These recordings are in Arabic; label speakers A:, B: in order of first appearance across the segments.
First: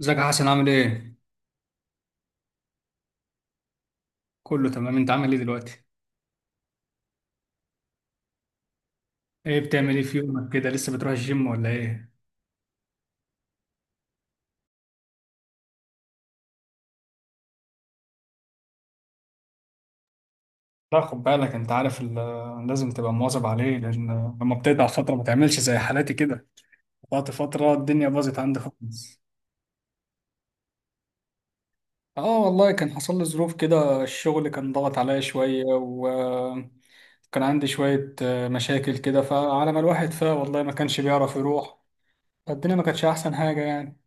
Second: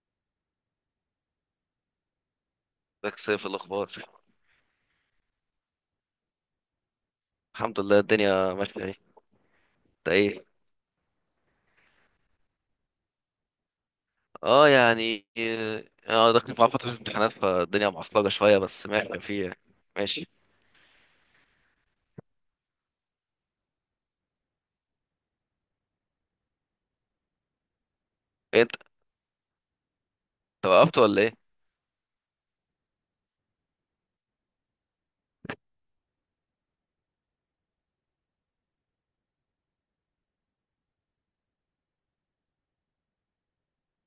A: ازيك يا حسن، عامل ايه؟
B: ازيك يا سيف؟ الاخبار؟
A: كله تمام، انت عامل ايه دلوقتي؟
B: الحمد لله الدنيا ماشيه. ايه
A: بتعمل ايه
B: انت؟
A: في
B: ايه
A: يومك كده، لسه بتروح الجيم ولا ايه؟
B: اه يعني اه. انا داخل مع فتره امتحانات، فالدنيا معصلجه شويه بس ماشي فيه يعني. ماشي.
A: لا خد بالك، انت عارف لازم تبقى مواظب عليه. لما بتقطع فترة ما تعملش زي حالاتي كده، قطعت فترة الدنيا باظت عندي
B: إيه انت؟
A: خالص.
B: وقفت ولا ايه؟
A: اه والله كان حصل لي ظروف كده، الشغل كان ضغط عليا شوية وكان عندي شوية مشاكل كده، فعلى ما الواحد والله ما كانش بيعرف يروح، فالدنيا ما كانتش احسن حاجة يعني.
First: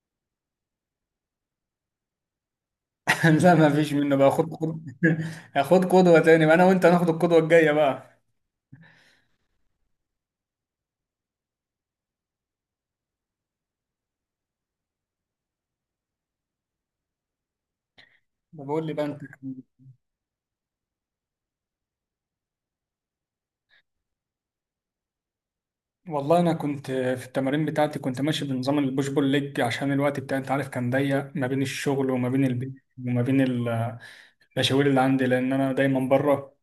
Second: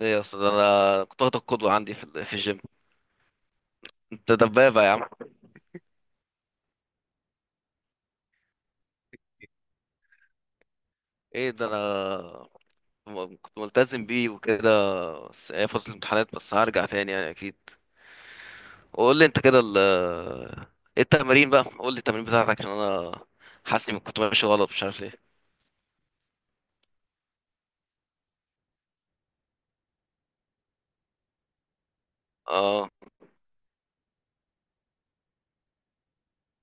B: ايه، اصل ده انا كنت واخد القدوه عندي في الجيم.
A: لا ما فيش منه بقى،
B: انت
A: خد خد.
B: دبابه يا عم.
A: خد قدوة تاني بقى، انا وانت هناخد القدوة الجاية بقى.
B: ايه ده، انا كنت ملتزم بيه وكده، بس هي فتره الامتحانات بس، هرجع تاني يعني اكيد.
A: ده بقول لي بقى
B: وقول
A: انت.
B: لي انت كده، ايه التمارين بقى؟ قول لي التمارين بتاعتك، عشان انا حاسس اني كنت ماشي غلط مش عارف ليه.
A: والله انا كنت في التمارين بتاعتي كنت ماشي بنظام البوش بول ليج، عشان الوقت بتاعي انت عارف كان ضيق ما بين الشغل وما بين البيت
B: اه،
A: وما بين المشاوير اللي عندي، لان انا دايما بره.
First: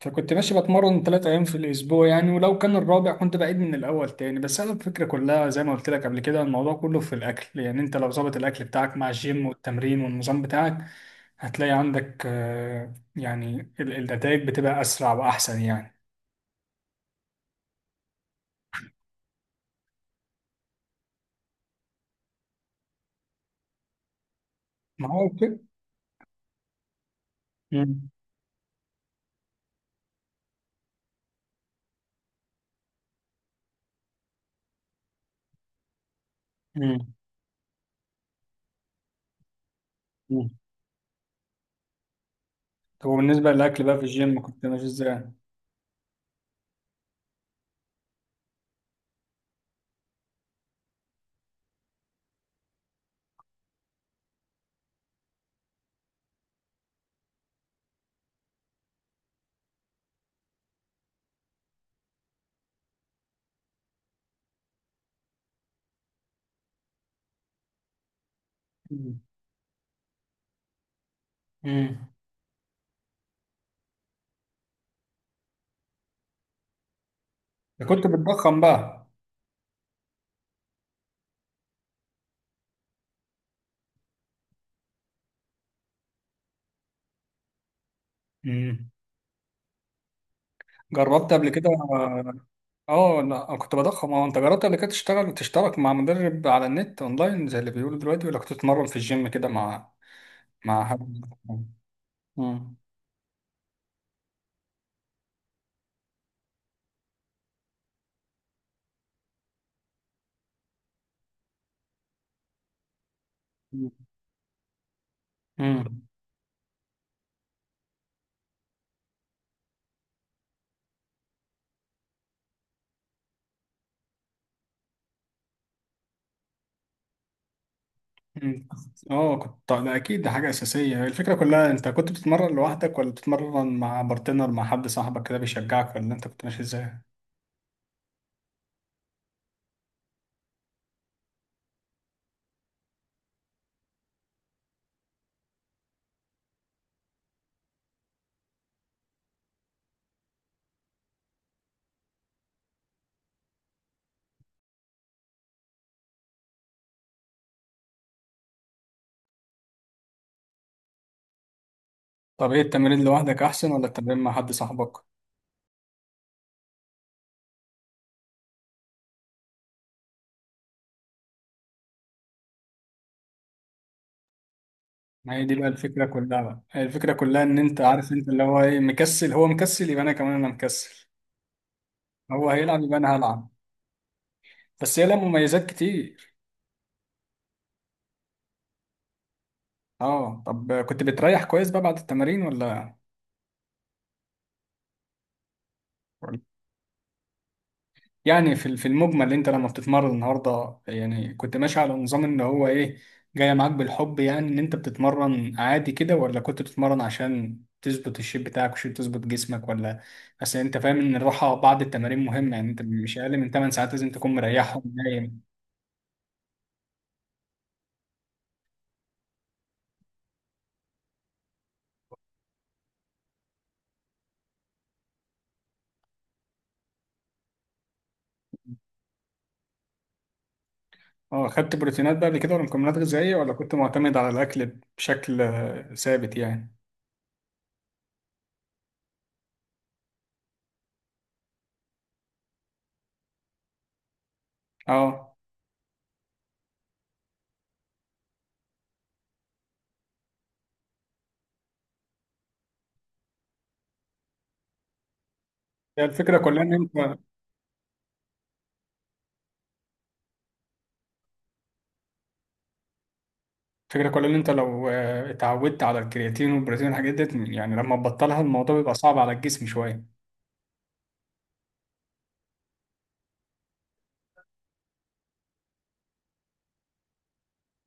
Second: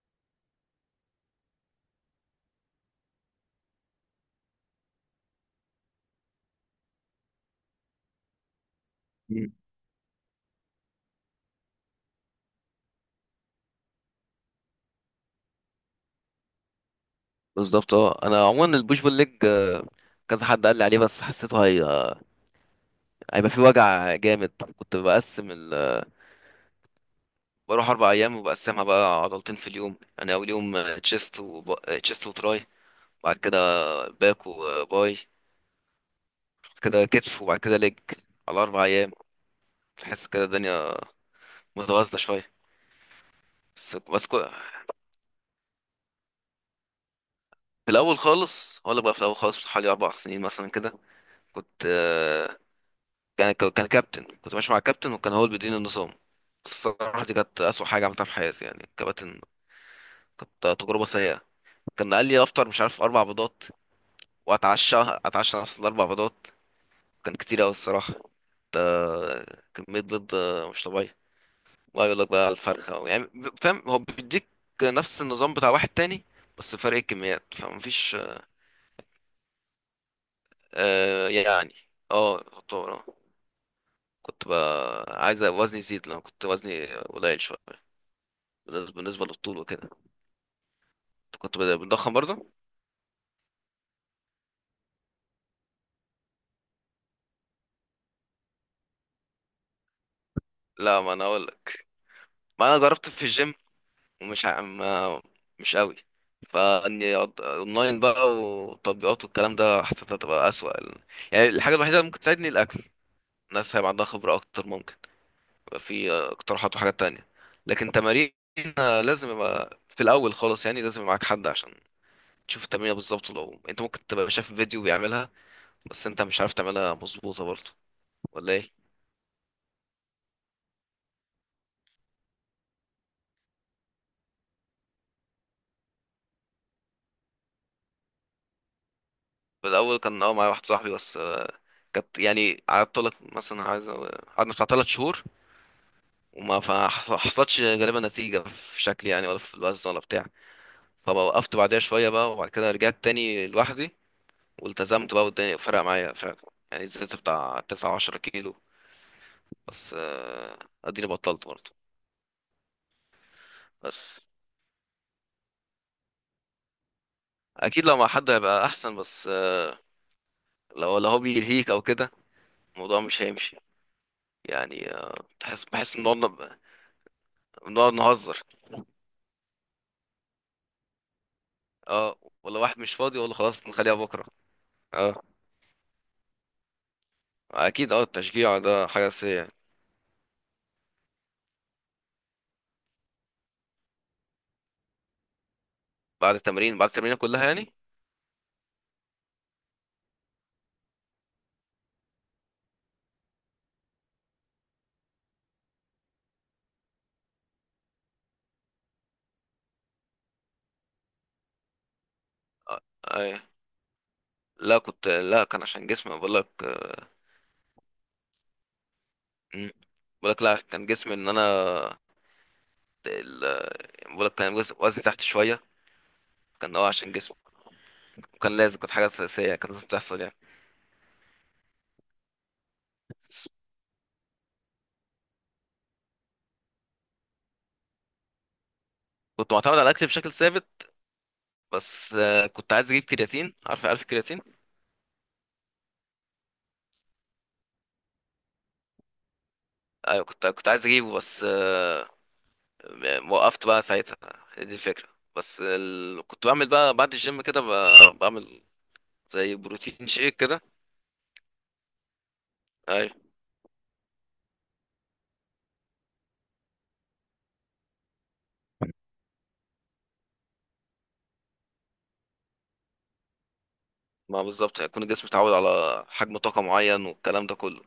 A: فكنت ماشي بتمرن 3 أيام في الأسبوع يعني، ولو كان الرابع كنت بعيد من الأول تاني. بس أنا الفكرة كلها زي ما قلت لك قبل كده، الموضوع كله في الأكل يعني. أنت لو ظابط الأكل بتاعك مع الجيم والتمرين والنظام بتاعك، هتلاقي عندك يعني النتائج بتبقى أسرع وأحسن يعني.
B: بالظبط. اه انا عموما البوش بول ليج، كذا حد قال لي عليه، بس حسيته هيبقى فيه وجع جامد. كنت
A: ما هو
B: بقسم
A: كده.
B: بروح
A: مم.
B: اربع ايام وبقسمها بقى عضلتين في اليوم، يعني اول يوم تشيست وب... تشيست وتراي، بعد كده باك وباي، بعد كده
A: مم.
B: كتف، وبعد كده ليج. على اربع ايام تحس كده
A: مم.
B: الدنيا متوازنه شويه.
A: طب وبالنسبة للأكل
B: بس
A: بقى في
B: بس كو...
A: الجيم، كنت ماشي إزاي؟
B: في الاول خالص، ولا بقى في الاول خالص حوالي اربع سنين مثلا كده كنت، كان كابتن، كنت ماشي مع كابتن وكان هو اللي بيديني النظام، بس الصراحة دي كانت أسوأ حاجة عملتها في حياتي يعني. كباتن، كانت تجربة سيئة. كان قال لي أفطر مش عارف أربع بيضات، وأتعشى، أتعشى نفس الأربع بيضات. كان كتير أوي الصراحة. ده
A: مم.
B: كمية بيض مش طبيعية. بقى
A: مم.
B: يقول لك بقى الفرخة يعني، فاهم؟ هو بيديك نفس النظام بتاع واحد تاني، بس فرق الكميات
A: كنت
B: فمفيش.
A: بتضخم بقى.
B: آه يعني، اه يعتبر، اه. كنت بقى عايز وزني يزيد، لأن كنت وزني قليل شوية
A: مم.
B: بالنسبة للطول وكده.
A: جربت
B: انت
A: قبل
B: كنت
A: كده؟
B: بتضخم برضه؟
A: اه لا أنا كنت بضخم. اه انت جربت قبل كده تشتغل، تشترك مع مدرب على النت اونلاين زي اللي بيقولوا دلوقتي، ولا كنت تتمرن في الجيم كده مع مع
B: لا، ما انا
A: حد؟
B: اقول لك، ما
A: مم.
B: انا جربت في الجيم ومش ع- ما مش قوي، فاني اونلاين بقى وتطبيقات والكلام ده، حسيتها تبقى اسوأ يعني. الحاجة الوحيدة اللي ممكن تساعدني الاكل، الناس هيبقى عندها خبرة اكتر، ممكن يبقى
A: مم.
B: في اقتراحات وحاجات تانية. لكن تمارين، لازم يبقى في الاول خالص، يعني لازم يبقى معاك حد عشان تشوف التمرينة بالظبط. لو انت ممكن تبقى شايف فيديو بيعملها، بس انت مش عارف تعملها مظبوطة برضه، ولا
A: مم.
B: ايه؟
A: اه كنت، ده اكيد ده حاجة اساسية. الفكرة كلها انت كنت بتتمرن لوحدك ولا بتتمرن مع بارتنر مع حد صاحبك كده بيشجعك، ولا انت كنت ماشي ازاي؟
B: في الاول كان اه معايا واحد صاحبي بس، كانت يعني قعدت لك مثلا عايز قعدنا بتاع تلات شهور وما حصلتش غالبا نتيجة في شكلي، يعني ولا في الوزن ولا بتاع. فوقفت بعدها شوية بقى، وبعد كده رجعت تاني لوحدي والتزمت بقى، والدنيا فرق معايا فعلا. يعني زدت بتاع تسعة عشرة كيلو، بس اديني بطلت برضه.
A: طب ايه، التمرين لوحدك احسن ولا التمرين
B: بس
A: مع حد صاحبك؟
B: اكيد لو مع حد هيبقى احسن، بس لو هو بيلهيك او كده، الموضوع مش هيمشي يعني.
A: ما هي دي
B: بحس
A: بقى
B: ان
A: الفكرة كلها
B: بنقعد،
A: بقى، هي الفكرة كلها ان انت
B: بنقعد
A: عارف، انت
B: نهزر.
A: اللي هو ايه، مكسل، هو مكسل يبقى انا كمان انا مكسل،
B: اه،
A: هو
B: ولا واحد
A: هيلعب
B: مش
A: يبقى انا
B: فاضي اقول له
A: هلعب.
B: خلاص نخليها بكرة.
A: بس هي لها
B: اه
A: مميزات كتير.
B: اكيد، اه التشجيع ده حاجه اساسيه يعني.
A: اه طب كنت بتريح كويس بقى بعد التمارين ولا؟ ولا-
B: بعد التمرين كلها يعني.
A: يعني في المجمل انت لما بتتمرن النهارده يعني، كنت ماشي على نظام ان هو ايه، جاي معاك بالحب يعني، ان انت بتتمرن عادي كده، ولا كنت بتتمرن عشان تظبط الشيب بتاعك وشيب، تظبط جسمك، ولا؟ اصل انت فاهم ان الراحه بعد التمارين مهمه يعني، انت مش اقل
B: أي.
A: من 8 ساعات لازم تكون
B: لا،
A: مريحهم
B: كنت، لا
A: نايم.
B: كان عشان جسمي، بقول لك. مم. بقول لك، لا كان جسمي ان انا ال... بقول لك كان وزني تحت شويه، كان اه عشان جسمي، وكان لازم، كانت حاجه اساسيه يعني، كانت لازم تحصل يعني.
A: اه خدت بروتينات بقى قبل كده ولا مكملات غذائيه، ولا كنت معتمد على الاكل بشكل ثابت يعني؟
B: كنت معتمد على الاكل بشكل ثابت، بس كنت عايز اجيب كرياتين. عارف الكرياتين؟
A: اه.
B: ايوه كنت عايز اجيبه، بس وقفت بقى ساعتها. هي دي الفكره. بس
A: هي الفكرة
B: كنت
A: كلها
B: بعمل
A: إن
B: بقى بعد
A: أنت،
B: الجيم كده، بعمل زي بروتين شيك كده. ايوه،
A: الفكرة كلها إن أنت لو اتعودت على الكرياتين والبروتين والحاجات ديت، يعني لما تبطلها الموضوع بيبقى صعب على الجسم شوية.
B: ما بالظبط، هيكون الجسم اتعود على حجم طاقة معين والكلام ده كله.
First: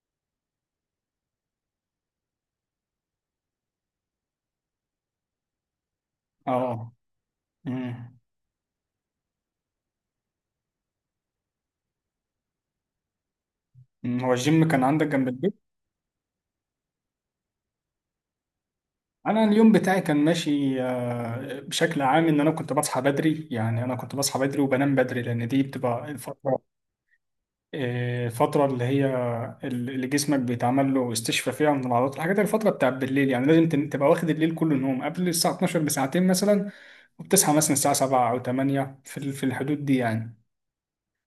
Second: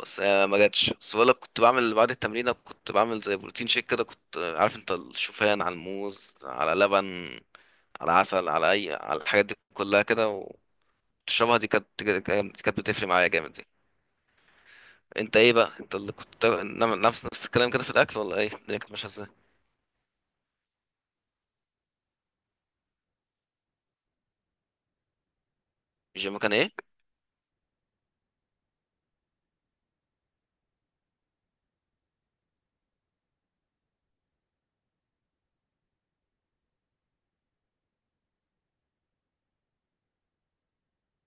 B: بس هي ما جاتش. بس بقولك كنت بعمل بعد التمرين، كنت بعمل زي بروتين شيك كده. كنت عارف انت، الشوفان على الموز على
A: اه.
B: لبن على
A: أمم.
B: عسل، على اي، على الحاجات دي كلها كده وتشربها. دي كانت، دي كانت بتفرق معايا جامد دي.
A: أمم. هو الجيم كان عندك جنب
B: انت ايه
A: البيت؟
B: بقى؟ انت اللي كنت نعمل نفس الكلام كده في الاكل، ولا ايه الدنيا كانت ماشيه ازاي؟
A: أنا اليوم بتاعي كان ماشي بشكل عام، إن أنا كنت بصحى بدري يعني، أنا كنت بصحى بدري وبنام بدري، لأن دي بتبقى
B: الجيم كان
A: الفترة،
B: ايه؟
A: فترة اللي هي اللي جسمك بيتعمل له استشفاء فيها من العضلات، الحاجات دي الفترة بتاعت بالليل يعني. لازم تبقى واخد الليل كله نوم، قبل الساعة 12 بساعتين مثلا، وبتصحى مثلا الساعة 7 أو 8 في الحدود دي يعني.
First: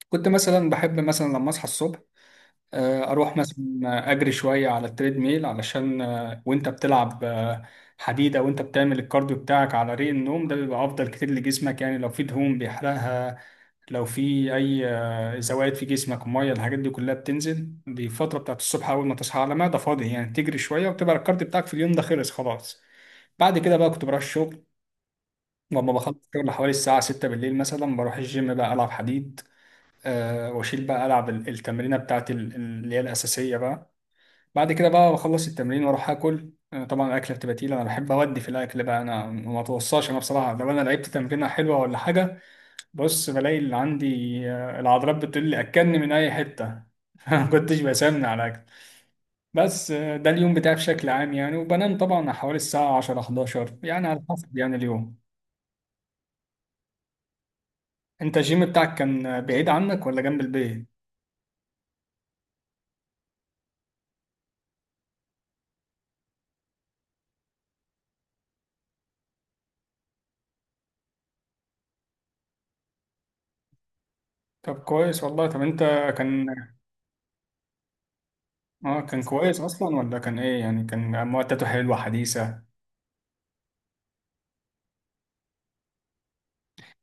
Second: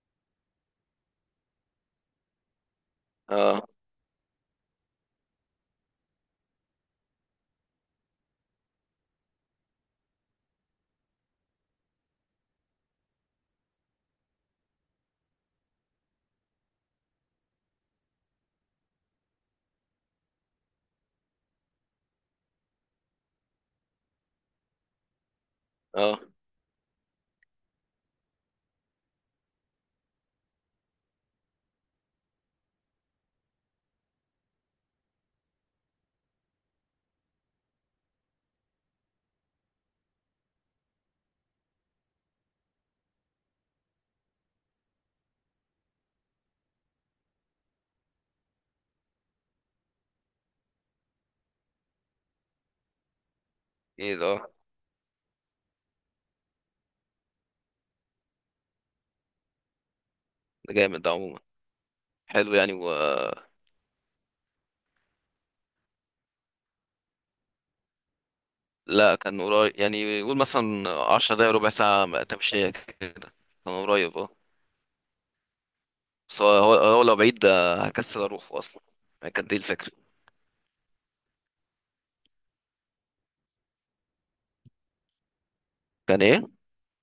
A: كنت مثلا بحب مثلا لما أصحى الصبح، أروح
B: اه.
A: مثلا أجري شوية على التريد ميل، علشان وأنت بتلعب حديد أو أنت بتعمل الكارديو بتاعك على ريق النوم، ده بيبقى أفضل كتير لجسمك يعني، لو في دهون بيحرقها، لو في اي زوائد في جسمك، ميه، الحاجات دي كلها بتنزل. دي الفتره بتاعت الصبح، اول ما تصحى على معده فاضي يعني، تجري شويه وتبقى الكارت بتاعك في اليوم ده خلص خلاص. بعد كده بقى كنت بروح الشغل، لما بخلص
B: اه.
A: الشغل حوالي الساعه 6 بالليل مثلا بروح الجيم بقى، العب حديد. أه واشيل بقى، العب التمرينه بتاعت اللي هي الاساسيه بقى. بعد كده بقى بخلص التمرين واروح اكل. طبعا الاكله بتبقى تقيله، انا بحب اودي في الاكل بقى، انا ما اتوصاش، انا بصراحه لو انا لعبت تمرينه حلوه ولا حاجه، بص بلاقي اللي عندي، العضلات بتقول لي اكلني من اي حته. ما كنتش بسمن على الاكل. بس ده اليوم بتاعي بشكل عام يعني، وبنام طبعا حوالي الساعه 10 11 يعني
B: ايه
A: على
B: ده، اه،
A: حسب يعني اليوم. انت الجيم بتاعك كان بعيد عنك ولا جنب
B: ده
A: البيت؟
B: جامد ده عموما، حلو يعني. لا كان قريب يعني. يقول مثلا عشر دقايق ربع ساعة تمشية كده، كان قريب اه.
A: طب كويس والله. طب انت
B: بس
A: كان،
B: هو لو بعيد هكسل اروح اصلا.
A: اه كان
B: يعني كانت دي
A: كويس
B: الفكرة.
A: اصلا ولا كان ايه يعني؟ كان معدته حلوه حديثه؟
B: كان ايه؟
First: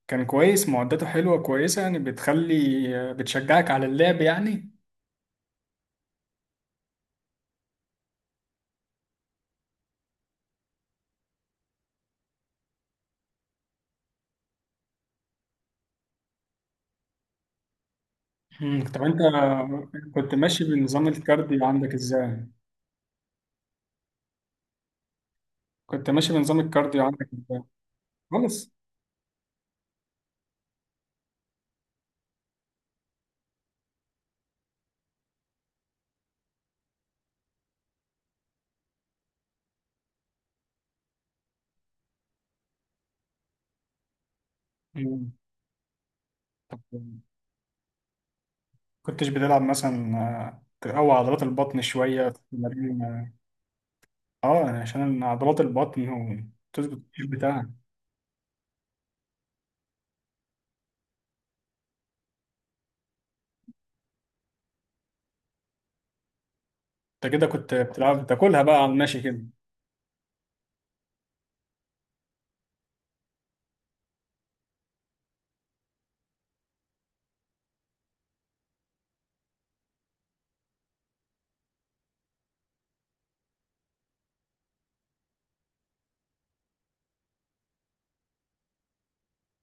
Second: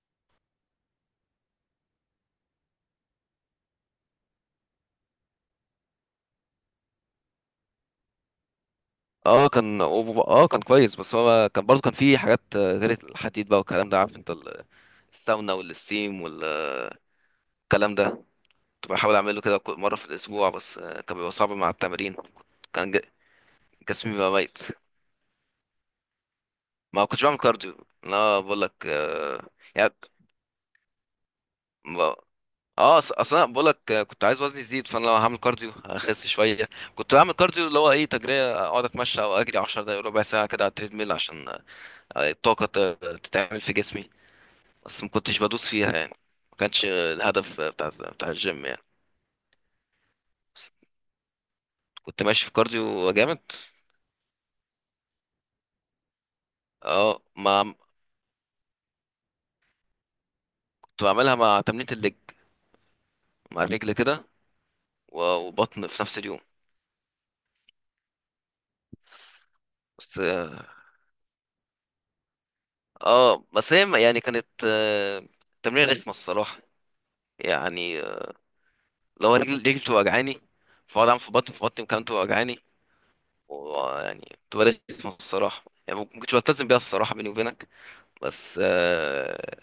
A: كان كويس معدته حلوه كويسه يعني، بتخلي، بتشجعك على اللعب يعني.
B: اه كان، اه كان كويس. بس هو كان برضه كان فيه حاجات غير الحديد بقى والكلام ده، عارف انت الساونا والستيم والكلام ده،
A: مم،
B: كنت
A: طب
B: بحاول
A: انت
B: اعمله كده كل مرة في
A: كنت
B: الاسبوع،
A: ماشي
B: بس
A: بنظام
B: كان بيبقى صعب
A: الكارديو
B: مع
A: عندك
B: التمارين.
A: ازاي؟
B: كان جسمي بقى ميت.
A: كنت ماشي بنظام الكارديو
B: ما كنتش
A: عندك
B: بعمل
A: إزاي؟
B: كارديو انا، بقول
A: خالص.
B: لك يعني. ب- اه، اصل انا بقول لك كنت عايز وزني يزيد، فانا لو هعمل كارديو هخس شويه. كنت بعمل كارديو اللي هو ايه، تجريه، اقعد اتمشى او اجري 10 دقايق ربع ساعه كده على التريد ميل، عشان الطاقه تتعمل في جسمي، بس ما
A: مم.
B: كنتش بدوس فيها يعني. ما
A: طب
B: كانش الهدف بتاع الجيم يعني.
A: كنتش بتلعب مثلا،
B: بس
A: تقوي عضلات البطن
B: كنت
A: شوية في
B: ماشي في
A: التمارين؟
B: كارديو
A: آه
B: جامد.
A: عشان عضلات البطن، وتظبط
B: اه،
A: الجيب
B: ما
A: بتاعها.
B: كنت بعملها مع تمرينة الليج، مع الرجل كده، وبطن في نفس اليوم.
A: انت كده كنت بتلعب بتاكلها بقى على الماشي كده.
B: بس اه، بس هي يعني كانت، تمرين رخمة الصراحة يعني. لو رجلي، رجلي بتبقى وجعاني، فاقعد اعمل في بطني، في بطني كمان بتبقى وجعاني، ويعني بتبقى رخمة الصراحة يعني. ما كنتش بلتزم بيها الصراحة بيني وبينك، بس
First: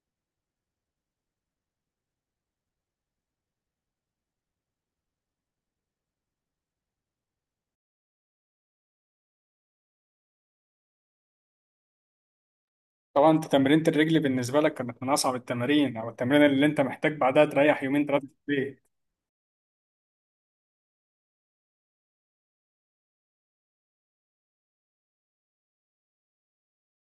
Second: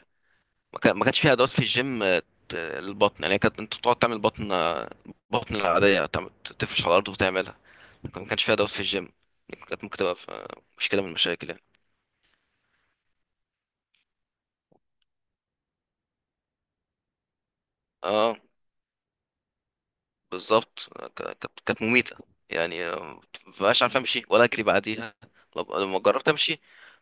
B: ما كانش فيها ادوات في الجيم للبطن. يعني كانت انت بتقعد تعمل بطن، بطن العادية، تفرش على الأرض وتعملها، لكن ما كانش فيها ادوات في الجيم. كانت ممكن تبقى مشكلة من المشاكل يعني.
A: طبعا انت تمرينة الرجل بالنسبة لك كانت من أصعب التمارين، أو التمرين اللي انت محتاج بعدها تريح يومين ثلاثة في
B: اه
A: البيت.
B: بالظبط، كانت مميتة يعني. مبقاش عارف امشي ولا اجري بعديها. لما جربت امشي،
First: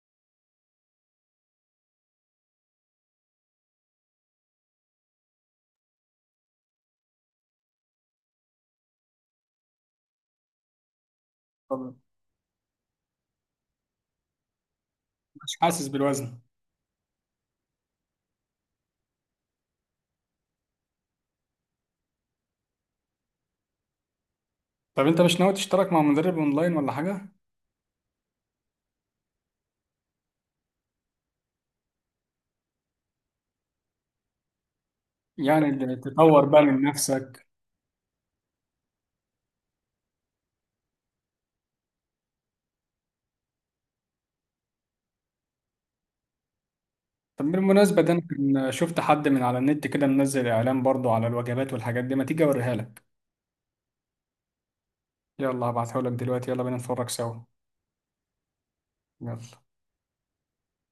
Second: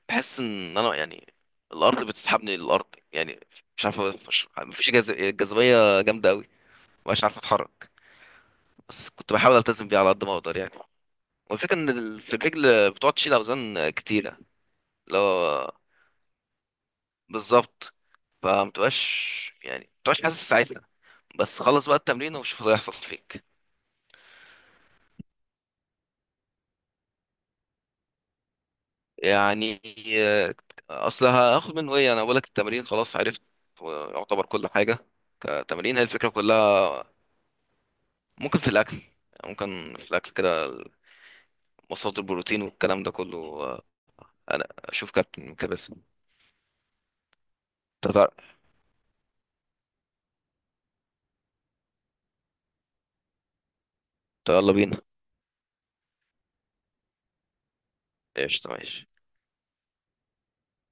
B: بحس ان انا يعني الارض بتسحبني للارض يعني. مش عارف، مفيش جاذبية جامدة قوي، مبقاش عارف اتحرك. بس كنت بحاول التزم بيها على قد ما اقدر يعني. والفكرة ان
A: طب
B: في الرجل بتقعد تشيل اوزان كتيرة، اللي
A: مش
B: هو،
A: حاسس بالوزن.
B: بالظبط، فمتبقاش يعني، متبقاش حاسس ساعتها. بس خلص بقى التمرين وشوف اللي هيحصل فيك.
A: طب انت مش ناوي تشترك مع مدرب اونلاين ولا حاجة؟
B: يعني آه، اصل هاخد منه ايه؟ انا بقولك التمرين خلاص عرفت، يعتبر كل حاجه.
A: يعني اللي
B: كتمرين هي الفكره
A: تطور بقى من
B: كلها.
A: نفسك.
B: ممكن في الاكل، ممكن في الاكل كده، مصادر البروتين والكلام ده كله، انا اشوف كابتن كده بس.
A: طب بالمناسبة، ده أنا شفت حد من على النت كده منزل إعلان برضو على الوجبات والحاجات دي، ما تيجي أوريها لك.
B: يلا بينا.
A: يلا هبعتهولك دلوقتي، يلا بينا نتفرج سوا.
B: ايش، ماشي.
A: يلا.